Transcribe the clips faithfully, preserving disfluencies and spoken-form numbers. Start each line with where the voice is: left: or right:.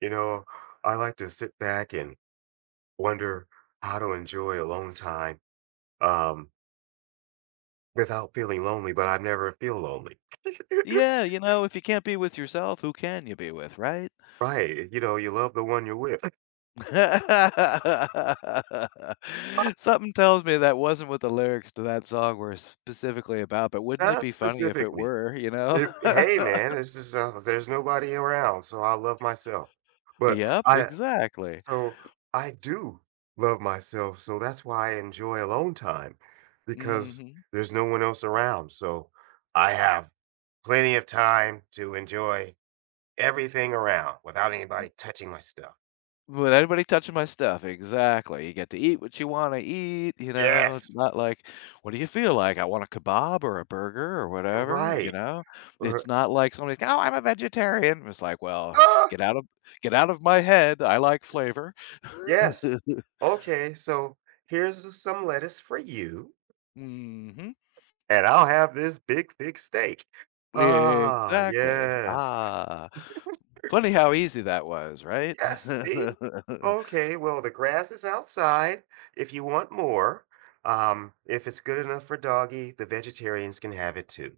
right: You know, I like to sit back and wonder how to enjoy alone time um, without feeling lonely, but I never feel lonely.
left: Yeah, you know, if you can't be with yourself, who can you be with, right?
right: Right. You know, you love the one you're with. Uh,
left: Something tells me that wasn't what the lyrics to that song were specifically about, but wouldn't it
right: Not
left: be funny if it
right: specifically.
left: were, you know?
right: If, hey, man, it's just uh, there's nobody around, so I love myself. But
left: Yep,
right: I
left: exactly.
right: so I do love myself, so that's why I enjoy alone time because
left: Mhm.
right: there's no one else around. So I have plenty of time to enjoy everything around without anybody touching my stuff.
left: With anybody touching my stuff, exactly. You get to eat what you wanna eat, you know, it's
right: Yes,
left: not like, "What do you feel like? I want a kebab or a burger or whatever," you
right: right.
left: know?
right: Or,
left: It's not like somebody's, "Oh, I'm a vegetarian." It's like, "Well,
right: ah,
left: get out of get out of my head, I like flavor."
right: yes. Okay, so here's some lettuce for you,
left: Mhm.
right: and I'll have this big, thick steak. Ah,
left: Exactly.
right: yes,
left: Ah. Funny how easy that was, right?
right: yes. See, okay. Well, the grass is outside. If you want more, um, if it's good enough for doggy, the vegetarians can have it too.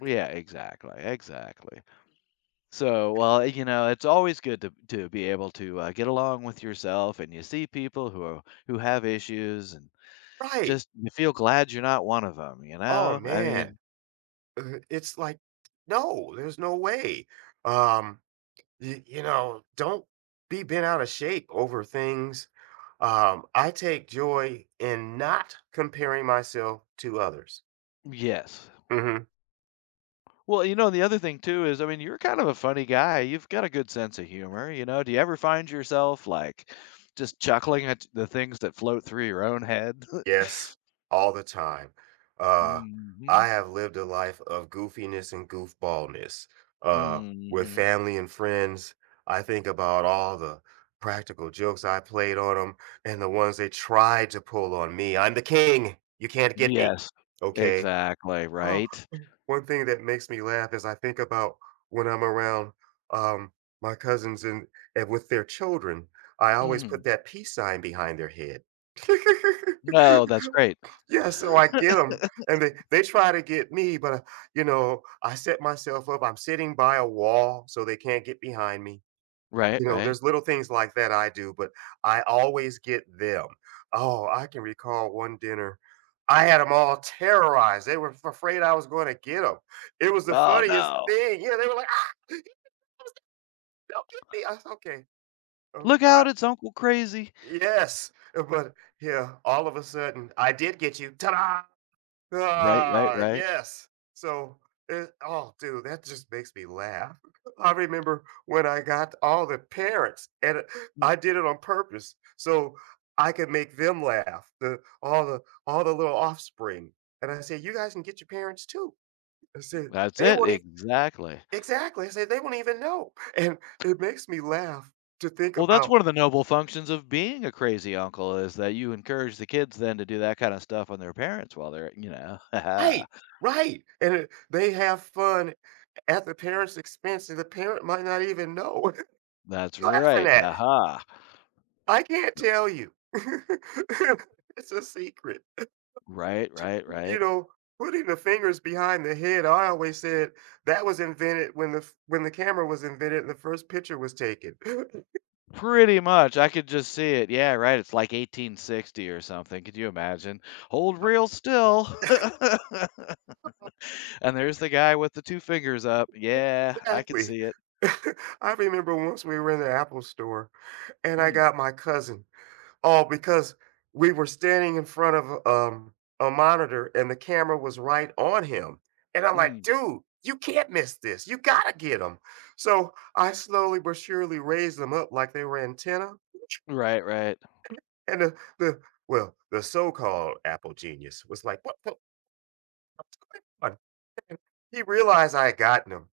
left: Yeah, exactly, exactly. So, well, you know, it's always good to to be able to uh, get along with yourself, and you see people who are, who have issues, and
right: Right.
left: just you feel glad you're not one of them. You
right: Oh
left: know, I
right: man,
left: mean,
right: Uh, it's like no, there's no way. Um, y- you know, don't be bent out of shape over things. Um, I take joy in not comparing myself to others.
left: yes.
right: Hmm.
left: Well, you know, the other thing too is, I mean, you're kind of a funny guy. You've got a good sense of humor. You know, do you ever find yourself like just chuckling at the things that float through your own head?
right: Yes, all the time. Uh, I
left: Hmm.
right: have lived a life of goofiness and goofballness. Uh, with
left: Hmm.
right: family and friends, I think about all the practical jokes I played on them and the ones they tried to pull on me. I'm the king. You can't get me.
left: Yes,
right: Okay.
left: exactly.
right: Oh,
left: Right.
right: one thing that makes me laugh is I think about when I'm around um, my cousins and, and with their children, I always put
left: Hmm.
right: that peace sign behind their head.
left: No, that's great.
right: Yeah, so I get them, and they they try to get me, but uh, you know, I set myself up. I'm sitting by a wall, so they can't get behind me.
left: Right,
right: You know,
left: right.
right: there's little things like that I do, but I always get them. Oh, I can recall one dinner. I had them all terrorized. They were f- afraid I was going to get them. It was the
left: "Oh,
right: funniest
left: no."
right: thing. Yeah, they were like, ah, he was- don't get me. I was, okay. Okay.
left: "Look out, it's Uncle Crazy."
right: I- yes. But yeah, all of a sudden, I did get you. Ta da!
left: Right, right,
right: Ah,
left: right.
right: yes. So, it, oh, dude, that just makes me laugh. I remember when I got all the parents, and it- I did it on purpose so I could make them laugh. The all the all the little offspring, and I said, "You guys can get your parents too." I said,
left: That's
right: "They
left: it,
right: won't even
left: exactly.
right: exactly." I said, "They won't even know," and it makes me laugh to think
left: Well, that's
right: about.
left: one of the noble functions of being a crazy uncle is that you encourage the kids then to do that kinda stuff on their parents while they're, you know, haha.
right: Right, right, and it, they have fun at the parents' expense, and the parent might not even know
left: That's
right: laughing
left: right,
right: at.
left: aha.
right: I can't tell you. It's a secret.
left: Right,
right: J
left: right,
right: you
left: right.
right: know, putting the fingers behind the head, I always said that was invented when the f when the camera was invented and the first picture was taken.
left: Pretty much, I could just see it. Yeah, right, it's like eighteen sixty or something, could you imagine? "Hold real still." And there's the guy with the two fingers up. Yeah, I could
right: Exactly.
left: see it.
right: I remember once we were in the Apple store, and I
left: Mm,
right: got my cousin. Oh, because we were standing in front of, um, a monitor and the camera was right on him, and I'm like,
left: mm.
right: "Dude, you can't miss this. You gotta get get him." So, I slowly but surely raised them up like they were antenna,
left: Right, right.
right: and the the well, the so-called Apple genius was like, "What the what's going on?" He realized I had gotten him.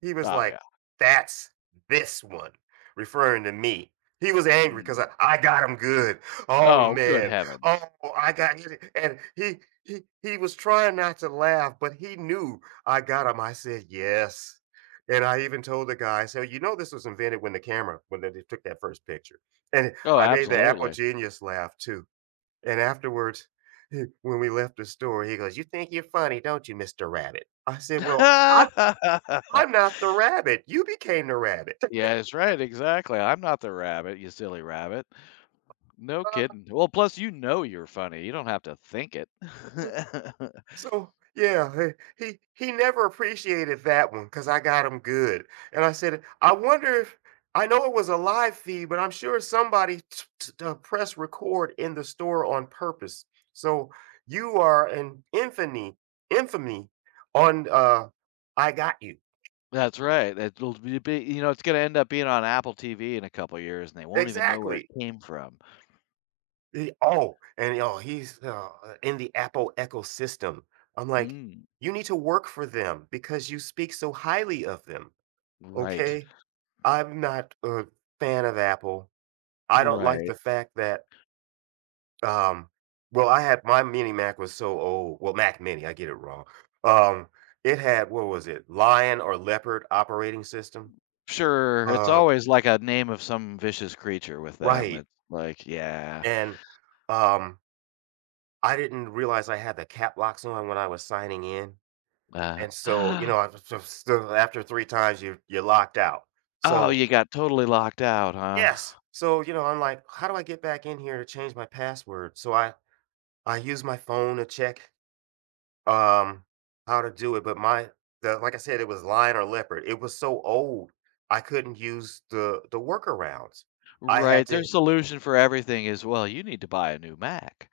right: He was
left: Oh, yeah.
right: like, "That's this one," referring to me. He was angry because
left: Mm.
right: I, I got him good. Oh
left: Oh, good
right: man. Oh,
left: heavens.
right: I got you. And he he he was trying not to laugh, but he knew I got him. I said yes. And I even told the guy, so you know this was invented when the camera, when they took that first picture. And
left: Oh,
right: I made the Apple
left: absolutely.
right: Genius laugh too. And afterwards, when we left the store, he goes, "You think you're funny, don't you, Mister Rabbit?" I said, "Well, I I'm not the rabbit. You became the rabbit."
left: Yes, right, exactly. I'm not the rabbit, you silly rabbit. No kidding. Well, plus you know you're funny. You don't have to think it.
right: So yeah, he he he never appreciated that one because I got him good. And I said, I wonder if I know it was a live feed, but I'm sure somebody t- t- uh, pressed record in the store on purpose. So you are an infamy, infamy on uh, I got you
left: That's right. It'll be, be- you know, it's gonna end up being on Apple T V in a couple years, and they won't even know where it
right: exactly.
left: came from.
right: Eh, oh, and oh, he's uh, in the Apple ecosystem. I'm like,
left: Mm,
right: you need to work for them because you speak so highly of them.
left: right,
right: Okay. I'm not a fan of Apple. I don't like
left: right.
right: the fact that, um, well, I had my mini Mac was so old. Well, Mac mini, I get it wrong. Um, it had, what was it? Lion or Leopard operating system.
left: Sure, it's
right: Uh,
left: always like a name of some vicious creature with them.
right: right.
left: It's like, yeah,
right: And, um, I didn't realize I had the cap locks on when I was signing in.
left: uh,
right: And so, you know, I just just after three times, you're you're locked out.
left: Oh,
right: So
left: you got totally locked out, huh?
right: yes. So, you know, I'm like, "How do I get back in here to change my password?" So I I use my phone to check, um, how to do it, but my the like I said, it was Lion or Leopard. It was so old, I couldn't use the the workarounds. I had
left: Right, their
right: to
left: solution for everything is, "Well, you need to buy a new Mac."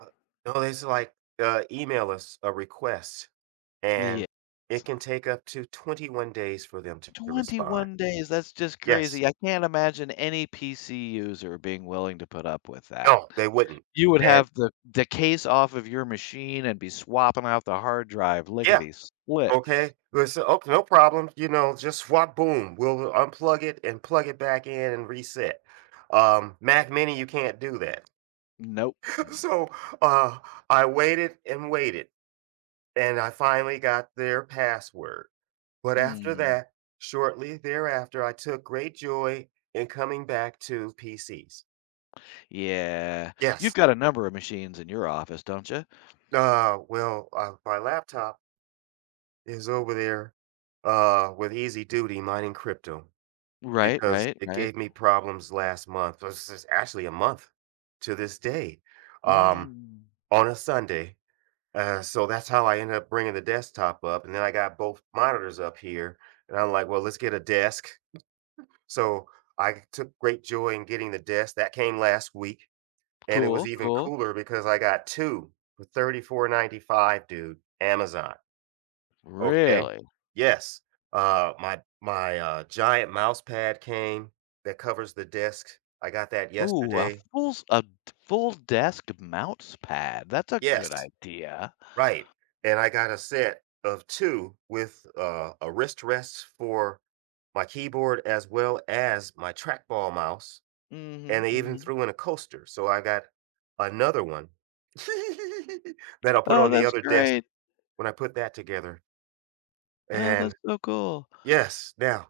right: uh, no, they said like, uh, email us a request, and
left: Yeah.
right: it can take up to twenty-one days for them to to respond.
left: twenty-one days, that's just
right: Yes.
left: crazy. I can't imagine any P C user being willing to put up with that.
right: No, they wouldn't.
left: You would
right: And
left: have the the case off of your machine and be swapping out the hard drive
right: yeah,
left: lickety split.
right: okay. Well, so "Oh, no problem," you know, just swap boom, we'll unplug it and plug it back in and reset. Um, Mac Mini, you can't do that.
left: Nope.
right: So, uh, I waited and waited, and I finally got their password. But after
left: Mhm.
right: that, shortly thereafter, I took great joy in coming back to P Cs.
left: Yeah. You've
right: Yes.
left: got a number of machines in your office, don't you?
right: Uh, well, uh, my laptop is over there, uh, with easy duty mining crypto.
left: Right,
right: Because
left: right,
right: it
left: right.
right: gave me problems last month. This is actually a month to this day, um,
left: Mm.
right: on a Sunday. Uh, so that's how I ended up bringing the desktop up, and then I got both monitors up here, and I'm like, "Well, let's get a desk." So I took great joy in getting the desk. That came last week, and it was
left: Cool,
right: even
left: cool.
right: cooler because I got two for thirty-four ninety-five, dude, Amazon. Okay.
left: Really?
right: Yes. Uh, my my, uh, giant mouse pad came that covers the desk. I got that
left: Ooh, a
right: yesterday.
left: full s a d full desk mouse pad. That's a good
right: Yes,
left: idea.
right: right, and I got a set of two with, uh, a wrist rest for my keyboard as well as my trackball mouse,
left: Mhm,
right: and they even
left: mhm.
right: threw in a coaster, so I got another one that I'll put
left: Oh,
right: on the
left: that's
right: other desk
left: great.
right: when I put that together,
left: Oh, that's
right: and
left: so cool.
right: yes, now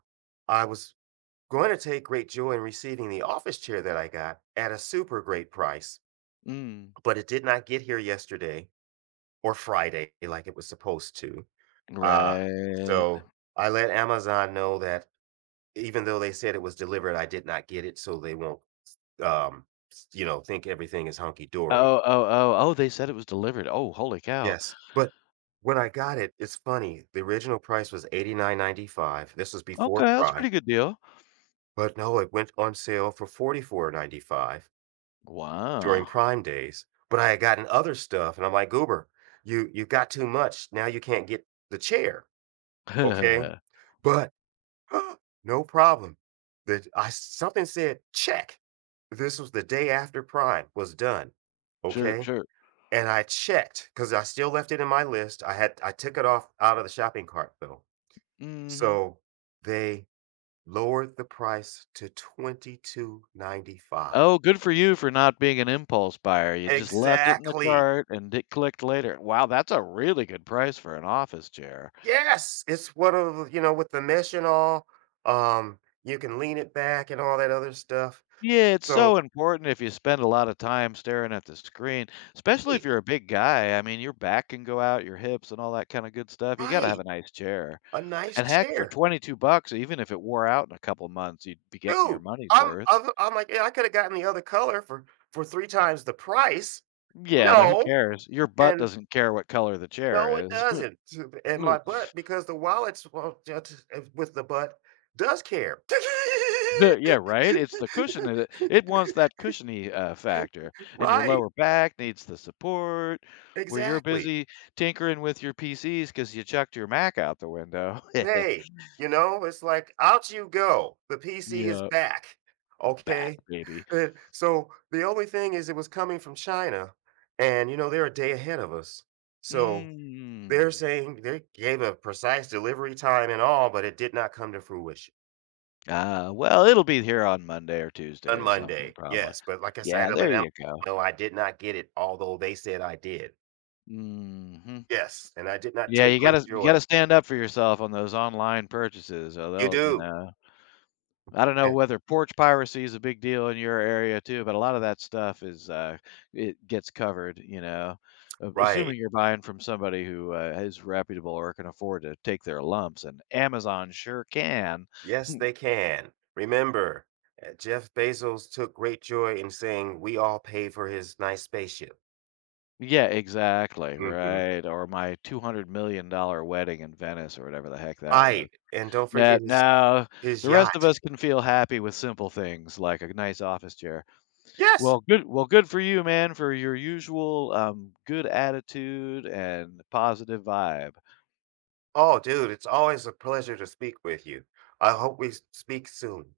right: I was going to take great joy in receiving the office chair that I got at a super great price,
left: Mm,
right: but it did not get here yesterday or Friday like it was supposed to. Uh,
left: right.
right: so I let Amazon know that even though they said it was delivered, I did not get it, so they won't, um, s- you know, think everything is hunky dory.
left: Oh, oh, oh, oh, they said it was delivered. Oh, holy cow.
right: Yes, but when I got it, it's funny. The original price was eighty nine ninety five. This was
left: Okay,
right: before
left: that's a
right: Prime,
left: pretty good deal.
right: but no, it went on sale for forty four ninety five during
left: Wow.
right: Prime days, but I had gotten other stuff, and I'm like, "Goober, you you got too much, now you can't get the chair, okay?" But, no problem, that I something said, "Check." This was the day after Prime was done,
left: Sure,
right: okay?
left: sure.
right: And I checked because I still left it in my list, I had I took it off out of the shopping cart though.
left: Mhm.
right: So, they lowered the price to twenty two ninety five.
left: Oh, good for you for not being an impulse buyer. You just left it in the
right: Exactly.
left: cart and it clicked later. Wow, that's a really good price for an office chair.
right: Yes, it's one of you know with the mesh and all. Um, you can lean it back and all that other stuff.
left: Yeah, it's
right: So
left: so important if you spend a lot of time staring at the screen, especially if
right: right,
left: you're a big guy. I mean, your back can go out, your hips and all that kind of good stuff. You got to have a
right: right,
left: nice chair.
right: a nice
left: And heck, for
right: chair,
left: twenty-two bucks, even if it wore out in a couple months, you'd be getting your
right: dude.
left: money's
right: I'm
left: worth.
right: I'm, I'm like yeah, I could have gotten the other color for for three times the price.
left: Yeah, but who
right: No,
left: cares? Your butt
right: and
left: doesn't care what color the
right: no,
left: chair
right: it
left: is.
right: doesn't. So- And my butt because the wallets well just, uh, with the butt does care.
left: Good. Yeah, right? It's the cushion, it it wants that cushiony, uh, factor, and your
right: Right,
left: lower back needs the support, where you're
right: exactly.
left: busy tinkering with your P Cs because you chucked your Mac out the window.
right: Hey, you know, it's like, out you go. The P C is
left: Yeah,
right: back.
left: back,
right: Okay.
left: baby.
right: Good. So the only thing is it was coming from China and you know, they're a day ahead of us. So they're
left: Mm.
right: saying they gave a precise delivery time and all, but it did not come to fruition
left: Ah, well, it'll be here on Monday or Tuesday
right: on
left: or something
right: Monday.
left: probably.
right: Yes. But like I said, I had
left: Yeah,
right: to let
left: there
right: them
left: you go.
right: know I did not get it, although they said I did.
left: Mhm.
right: Yes. And I did not
left: Yeah,
right: take
left: you
right: great
left: gotta you
right: joy.
left: gotta stand up for yourself on those online purchases or
right: You
left: they'll, you
right: do.
left: know, I don't know
right: Eh,
left: whether porch piracy is a big deal in your area too, but a lot of that stuff is, uh, it gets covered, you know. A- Assuming
right: right.
left: you're buying from somebody who uh, is reputable or can afford to take their lumps, and Amazon sure can.
right: Yes, they can. Remember, uh, Jeff Bezos took great joy in saying, "We all pay for his nice spaceship."
left: Yeah, exactly,
right: Mhm.
left: right. Or my two hundred million dollar wedding in Venice, or whatever the heck that was.
right: Right, and don't
left: Now,
right: forget his
left: now
right: his
left: the rest of
right: yacht.
left: us can feel happy with simple things like a nice office chair.
right: Yes!
left: Well, good. Well, good for you, man, for your usual um, good attitude and positive vibe.
right: Oh, dude, it's always a pleasure to speak with you. I hope we s speak soon.